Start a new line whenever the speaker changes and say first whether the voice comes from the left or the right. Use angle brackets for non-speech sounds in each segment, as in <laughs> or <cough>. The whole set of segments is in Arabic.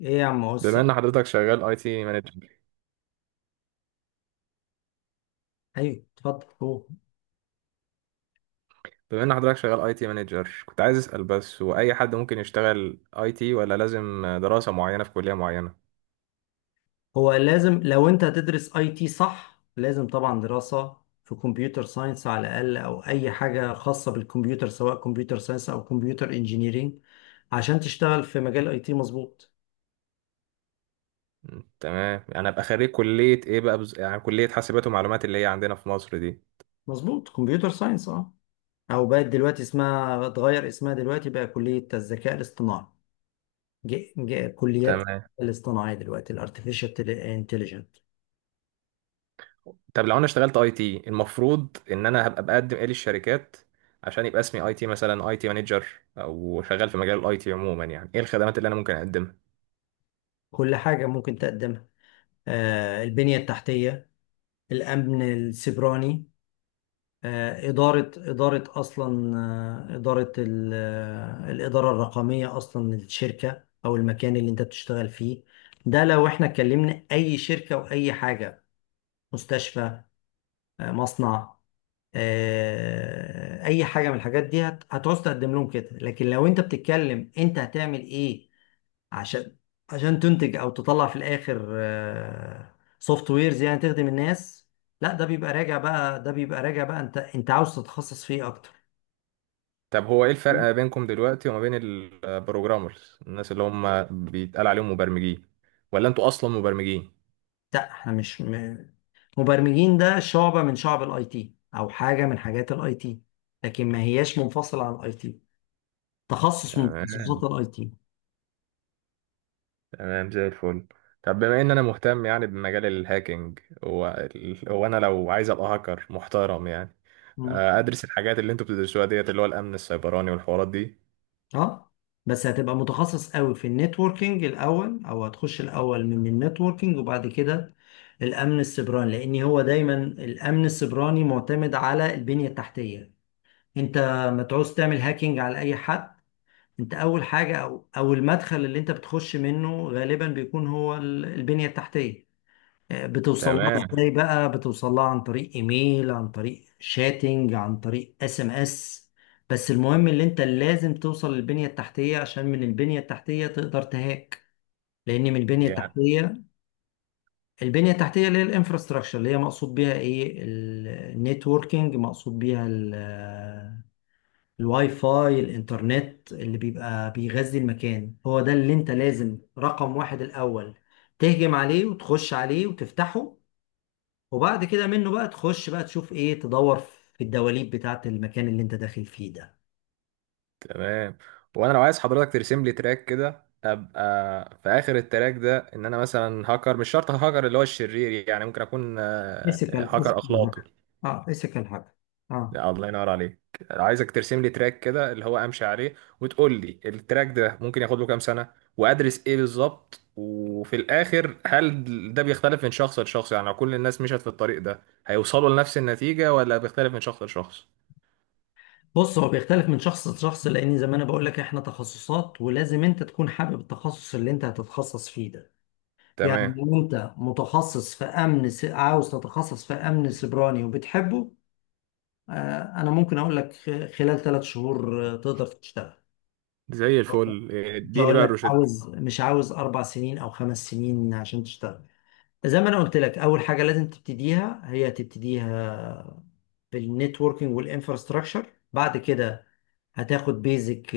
left: ايه يا عم بص.
right: بما ان حضرتك شغال اي تي مانجر
left: ايوه اتفضل. هو
right: بما ان حضرتك شغال اي تي مانجر كنت عايز اسال بس هو اي حد ممكن يشتغل اي تي ولا لازم دراسه معينه في كليه معينه؟
left: هو لازم، لو انت هتدرس اي تي، صح، لازم طبعا دراسة في كمبيوتر ساينس على الاقل، او اي حاجة خاصة بالكمبيوتر، سواء كمبيوتر ساينس او كمبيوتر انجينيرينج، عشان تشتغل في مجال اي تي. مظبوط
right: تمام، انا ابقى خريج كليه ايه بقى يعني كليه حاسبات ومعلومات اللي هي عندنا في مصر دي.
left: مظبوط كمبيوتر ساينس اه. او بقت دلوقتي اسمها، اتغير اسمها دلوقتي، بقى كلية الذكاء الاصطناعي. كليات
right: تمام.
left: الاصطناعي دلوقتي، الارتفيشال انتليجنت.
right: طب لو انا اشتغلت اي تي المفروض ان انا هبقى بقدم ايه للشركات عشان يبقى اسمي اي تي، مثلا اي تي مانجر، او شغال في مجال الاي تي عموما؟ يعني ايه الخدمات اللي انا ممكن اقدمها؟
left: كل حاجة ممكن تقدمها، آه البنية التحتية، الأمن السيبراني، إدارة أصلا، آه، إدارة ال- آه، الإدارة الرقمية أصلا للشركة أو المكان اللي أنت بتشتغل فيه. ده لو إحنا اتكلمنا أي شركة وأي حاجة، مستشفى، مصنع، أي حاجة من الحاجات دي هتعوز تقدم لهم كده. لكن لو أنت بتتكلم أنت هتعمل إيه عشان تنتج او تطلع في الاخر سوفت ويرز، يعني تخدم الناس. لا ده بيبقى راجع بقى، انت عاوز تتخصص فيه اكتر.
right: طب هو ايه الفرق ما بينكم دلوقتي وما بين البروجرامرز، الناس اللي هم بيتقال عليهم مبرمجين؟ ولا انتوا اصلا مبرمجين؟
left: لا احنا مش مبرمجين. ده شعبة من شعب الاي تي، او حاجة من حاجات الاي تي، لكن ما هياش منفصلة عن الاي تي. تخصص من
right: تمام.
left: تخصصات الاي تي.
right: تمام زي الفل. طب بما ان انا مهتم يعني بمجال الهاكينج، هو هو انا لو عايز ابقى هاكر محترم يعني، ادرس الحاجات اللي انتوا بتدرسوها ديت، اللي هو الامن السيبراني والحوارات دي؟
left: اه، بس هتبقى متخصص قوي في النتوركينج الاول، او هتخش الاول من النتوركينج وبعد كده الامن السيبراني، لان هو دايما الامن السيبراني معتمد على البنية التحتية. انت ما تعوز تعمل هاكينج على اي حد. انت اول حاجة، او المدخل اللي انت بتخش منه غالبا بيكون هو البنية التحتية. بتوصل لها
right: تمام.
left: ازاي بقى؟ بتوصل لها عن طريق ايميل، عن طريق شاتنج، عن طريق اس ام اس. بس المهم اللي انت لازم توصل للبنية التحتية، عشان من البنية التحتية تقدر تهاك. لان من البنية
right: يعني
left: التحتية، البنية التحتية اللي هي الانفراستراكشر، اللي هي مقصود بيها ايه؟ النتوركينج. مقصود بيها الواي فاي، الانترنت اللي بيبقى بيغذي المكان، هو ده اللي انت لازم رقم واحد الاول تهجم عليه وتخش عليه وتفتحه. وبعد كده منه بقى تخش بقى تشوف ايه، تدور في الدواليب بتاعة المكان اللي انت داخل فيه ده.
right: تمام. وانا لو عايز حضرتك ترسم لي تراك كده، ابقى في اخر التراك ده ان انا مثلا هاكر، مش شرط هاكر اللي هو الشرير يعني، ممكن اكون هاكر
left: فيزيكال
right: اخلاقي.
left: هاكر. اه فيزيكال هاكر، اه.
right: لا الله ينور عليك. عايزك ترسم لي تراك كده اللي هو امشي عليه، وتقول لي التراك ده ممكن ياخد له كام سنة، وادرس ايه بالظبط، وفي الاخر هل ده بيختلف من شخص لشخص؟ يعني لو كل الناس مشت في الطريق ده هيوصلوا لنفس النتيجة، ولا بيختلف من شخص لشخص؟
left: بص، هو بيختلف من شخص لشخص، لان زي ما انا بقول لك احنا تخصصات، ولازم انت تكون حابب التخصص اللي انت هتتخصص فيه ده. يعني
right: تمام
left: لو انت متخصص في عاوز تتخصص في امن سيبراني وبتحبه، آه، انا ممكن اقول لك خلال ثلاث شهور تقدر تشتغل.
right: زي الفل،
left: مش
right: اديني
left: هقول
right: بقى
left: لك
right: الروشتة.
left: عاوز، مش عاوز اربع سنين او خمس سنين عشان تشتغل. زي ما انا قلت لك اول حاجه لازم تبتديها، هي تبتديها بالنتوركينج والانفراستراكشر. بعد كده هتاخد بيزك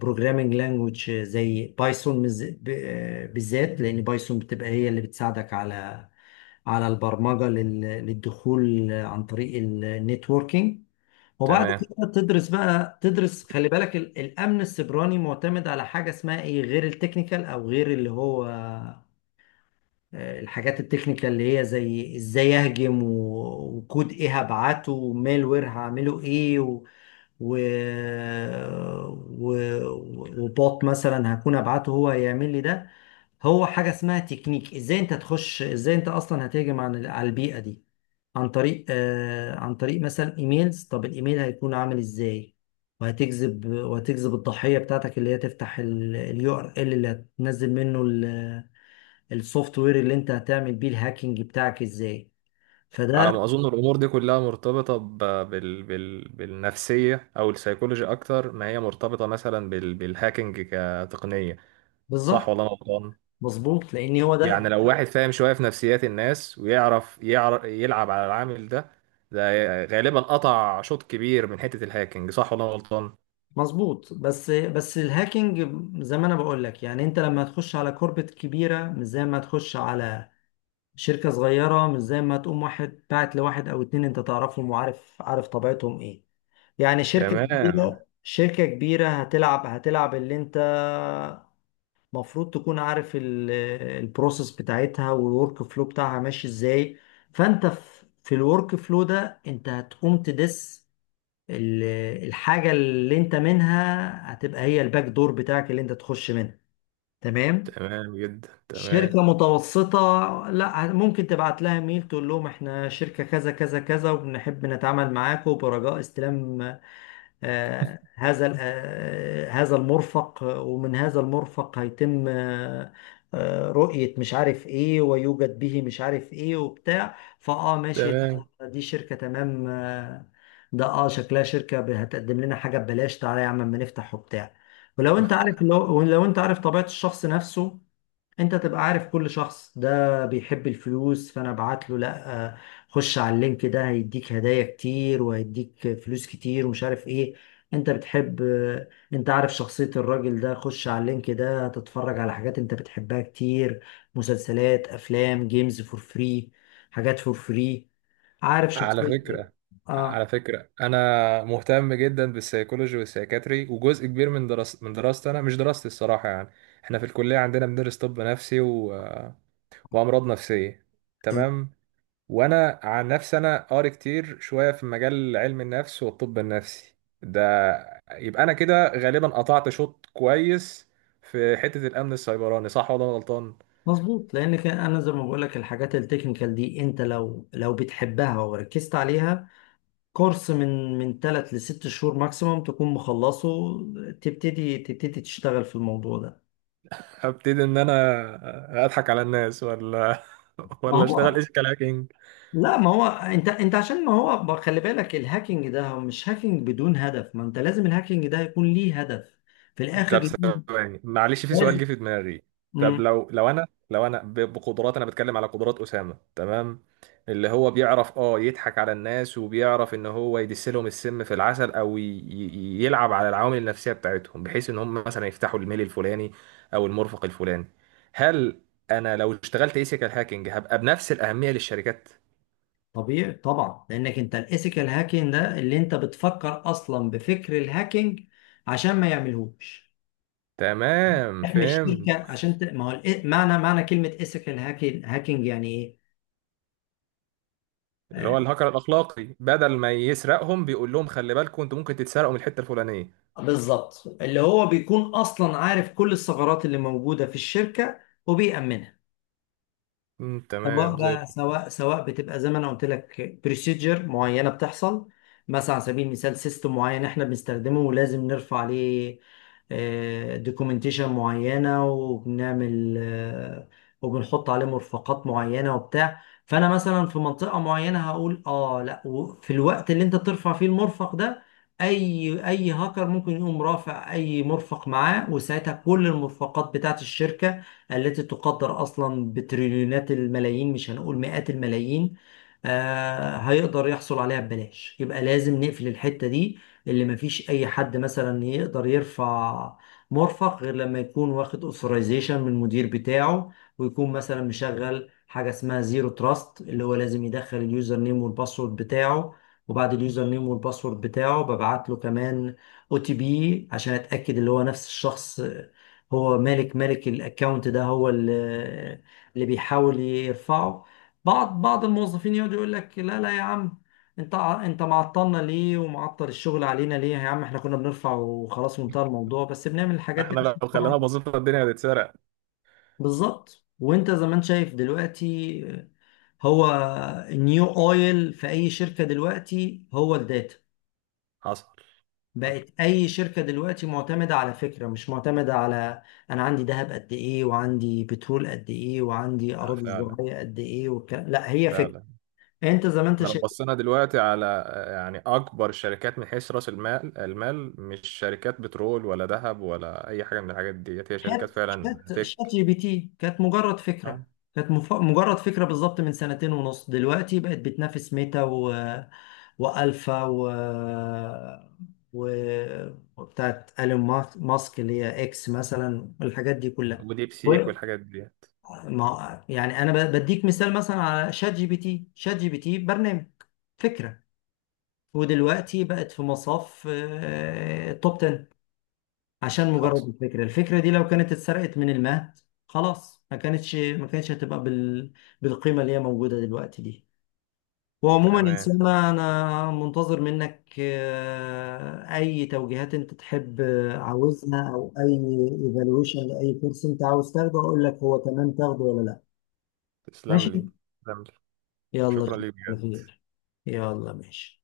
left: بروجرامينج لانجوج زي بايثون، بالذات لان بايثون بتبقى هي اللي بتساعدك على على البرمجه للدخول عن طريق النتوركينج. وبعد
right: تمام.
left: كده تدرس بقى، تدرس، خلي بالك الامن السيبراني معتمد على حاجه اسمها ايه غير التكنيكال، او غير اللي هو الحاجات التكنيكال اللي هي زي ازاي اهجم وكود ايه هبعته، ومالوير هعمله ايه، و... و... و... وبوت مثلا هكون ابعته هو هيعمل لي ده. هو حاجة اسمها تكنيك، ازاي انت تخش، ازاي انت اصلا هتهجم على البيئة دي. عن طريق آه عن طريق مثلا ايميلز. طب الايميل هيكون عامل ازاي، وهتجذب الضحية بتاعتك اللي هي تفتح اليو ار ال URL اللي هتنزل منه السوفت وير اللي انت هتعمل بيه الهاكينج بتاعك ازاي.
right: على
left: فده.
right: ما اظن الامور دي كلها مرتبطه بالنفسيه او السيكولوجي، اكتر ما هي مرتبطه مثلا بالهاكينج كتقنيه. صح
left: بالظبط.
right: ولا انا غلطان؟
left: مظبوط لان هو
right: يعني
left: ده.
right: لو واحد فاهم شويه في نفسيات الناس، ويعرف يلعب على العامل ده، ده غالبا قطع شوط كبير من حته الهاكينج. صح ولا انا غلطان؟
left: مظبوط، بس الهاكينج زي ما انا بقول لك، يعني انت لما تخش على كوربت كبيره مش زي ما تخش على شركه صغيره، مش زي ما تقوم واحد باعت لواحد او اتنين انت تعرفهم وعارف طبيعتهم ايه. يعني شركه
right: تمام
left: كبيره، هتلعب اللي انت مفروض تكون عارف البروسيس بتاعتها والورك فلو بتاعها ماشي ازاي. فانت في الورك فلو ده انت هتقوم تدس ال- الحاجة اللي انت منها هتبقى هي الباك دور بتاعك اللي انت تخش منها. تمام.
right: تمام جدا تمام
left: شركة متوسطة، لا ممكن تبعت لها ميل تقول لهم احنا شركة كذا كذا كذا وبنحب نتعامل معاكم، برجاء استلام هذا المرفق، ومن هذا المرفق هيتم رؤية مش عارف ايه، ويوجد به مش عارف ايه وبتاع، فاه ماشي
right: تمام
left: لا دي شركة تمام، ده اه شكلها شركة هتقدم لنا حاجة ببلاش، تعالى يا عم اما نفتح وبتاع. ولو انت عارف، لو انت عارف طبيعة الشخص نفسه، انت تبقى عارف كل شخص ده بيحب الفلوس، فانا ابعت له لا، خش على اللينك ده هيديك هدايا كتير وهيديك فلوس كتير ومش عارف ايه. انت بتحب، انت عارف شخصية الراجل ده، خش على اللينك ده تتفرج على حاجات انت بتحبها كتير، مسلسلات افلام جيمز فور فري، حاجات فور فري. عارف
right: على
left: شخصية.
right: فكرة،
left: اه.
right: أنا مهتم جدا بالسيكولوجي والسيكاتري، وجزء كبير من دراسة من دراستي، أنا مش دراستي الصراحة يعني، إحنا في الكلية عندنا بندرس طب نفسي وأمراض نفسية.
left: تمام.
right: تمام. وأنا عن نفسي أنا قاري كتير شوية في مجال علم النفس والطب النفسي ده. يبقى أنا كده غالبا قطعت شوط كويس في حتة الأمن السيبراني، صح ولا أنا غلطان؟
left: مظبوط لان كان انا زي ما بقول لك الحاجات التكنيكال دي انت لو بتحبها وركزت عليها، كورس من ثلاث لست شهور ماكسيموم تكون مخلصه، تبتدي تشتغل في الموضوع ده.
right: هبتدي إن أنا أضحك على الناس، ولا <laughs>
left: ما
right: ولا أشتغل
left: هو
right: إيش كلاكينج؟
left: لا، ما هو انت عشان ما هو خلي بالك الهاكينج ده هو مش هاكينج بدون هدف، ما انت لازم الهاكينج ده يكون ليه هدف في الاخر،
right: طب
left: لازم
right: ثواني معلش، في سؤال
left: لازم-
right: جه في دماغي. طب
left: مم.
right: بقدرات، انا بتكلم على قدرات اسامه، تمام، اللي هو بيعرف اه يضحك على الناس، وبيعرف ان هو يدس لهم السم في العسل، او يلعب على العوامل النفسيه بتاعتهم، بحيث ان هم مثلا يفتحوا الميل الفلاني او المرفق الفلاني. هل انا لو اشتغلت ايثيكال هاكينج هبقى بنفس الاهميه للشركات؟
left: طبيعي طبعا، لانك انت الايثيكال هاكينج ده اللي انت بتفكر اصلا بفكر الهاكينج عشان ما يعملهوش.
right: تمام،
left: احمي
right: فهمت.
left: الشركه عشان ما هو معنى كلمه ايثيكال هاكينج، هاكينج يعني ايه؟
right: اللي
left: آه،
right: هو الهاكر الاخلاقي بدل ما يسرقهم، بيقول لهم خلي بالكم انتوا ممكن تتسرقوا من الحته الفلانيه.
left: بالظبط، اللي هو بيكون اصلا عارف كل الثغرات اللي موجودة في الشركة وبيأمنها. سواء
right: تمام زي
left: بقى،
right: الفل.
left: سواء بتبقى زي ما انا قلت لك بروسيجر معينه بتحصل، مثلا على سبيل المثال سيستم معين احنا بنستخدمه، ولازم نرفع عليه دوكيومنتيشن معينه، وبنعمل وبنحط عليه مرفقات معينه وبتاع، فانا مثلا في منطقه معينه هقول اه لا، وفي الوقت اللي انت بترفع فيه المرفق ده اي هاكر ممكن يقوم رافع اي مرفق معاه، وساعتها كل المرفقات بتاعت الشركه التي تقدر أصلا بتريليونات الملايين، مش هنقول مئات الملايين، هيقدر يحصل عليها ببلاش. يبقى لازم نقفل الحتة دي اللي مفيش أي حد مثلا يقدر يرفع مرفق غير لما يكون واخد اوثرايزيشن من المدير بتاعه، ويكون مثلا مشغل حاجة اسمها زيرو تراست اللي هو لازم يدخل اليوزر نيم والباسورد بتاعه، وبعد اليوزر نيم والباسورد بتاعه ببعت له كمان او تي بي عشان اتاكد اللي هو نفس الشخص هو مالك الاكونت ده، هو اللي بيحاول يرفعه. بعض الموظفين يقعد يقول لك لا لا يا عم، انت انت معطلنا ليه، ومعطل الشغل علينا ليه يا عم، احنا كنا بنرفع وخلاص وانتهى الموضوع. بس بنعمل الحاجات دي
right: احنا
left: عشان
right: لو خلينا
left: طبعا.
right: بسيطة الدنيا هتتسرق.
left: بالظبط. وانت زي ما انت شايف دلوقتي، هو النيو اويل في اي شركة دلوقتي هو الداتا.
right: حصل. حصل.
left: بقت اي شركه دلوقتي معتمده على فكره، مش معتمده على انا عندي ذهب قد ايه وعندي بترول قد ايه وعندي اراضي
right: فعلا،
left: زراعيه قد ايه والكلام. لا، هي فكره.
right: فعلا.
left: انت زي ما انت
right: احنا لو
left: شايف،
right: بصينا دلوقتي على، يعني اكبر الشركات من حيث راس المال المال، مش شركات بترول ولا ذهب ولا اي حاجة من الحاجات ديت، هي شركات فعلا
left: شات
right: تك.
left: جي بي تي كانت مجرد
right: آه،
left: فكره، كانت مجرد فكره بالظبط، من سنتين ونص دلوقتي بقت بتنافس ميتا و... والفا و و وبتاعت ايلون ماسك اللي هي اكس مثلا، الحاجات دي كلها.
right: وديب سيك والحاجات ديت.
left: ما يعني انا بديك مثال مثلا على شات جي بي تي، شات جي بي تي برنامج، فكره، ودلوقتي بقت في مصاف آه، توب 10، عشان مجرد
right: حصل.
left: الفكره. الفكره دي لو كانت اتسرقت من المهد خلاص ما كانتش، هتبقى بالقيمه اللي هي موجوده دلوقتي دي. وعموما يا
right: تمام.
left: سلمى انا منتظر منك اي توجيهات انت تحب عاوزها، او اي ايفالويشن لاي كورس انت عاوز تاخده، اقول لك هو تمام تاخده ولا لا.
right: تسلم لي،
left: ماشي.
right: تسلم لي.
left: يلا
right: شكرا
left: اشوفك
right: ليك
left: على
right: بجد.
left: خير. يلا ماشي.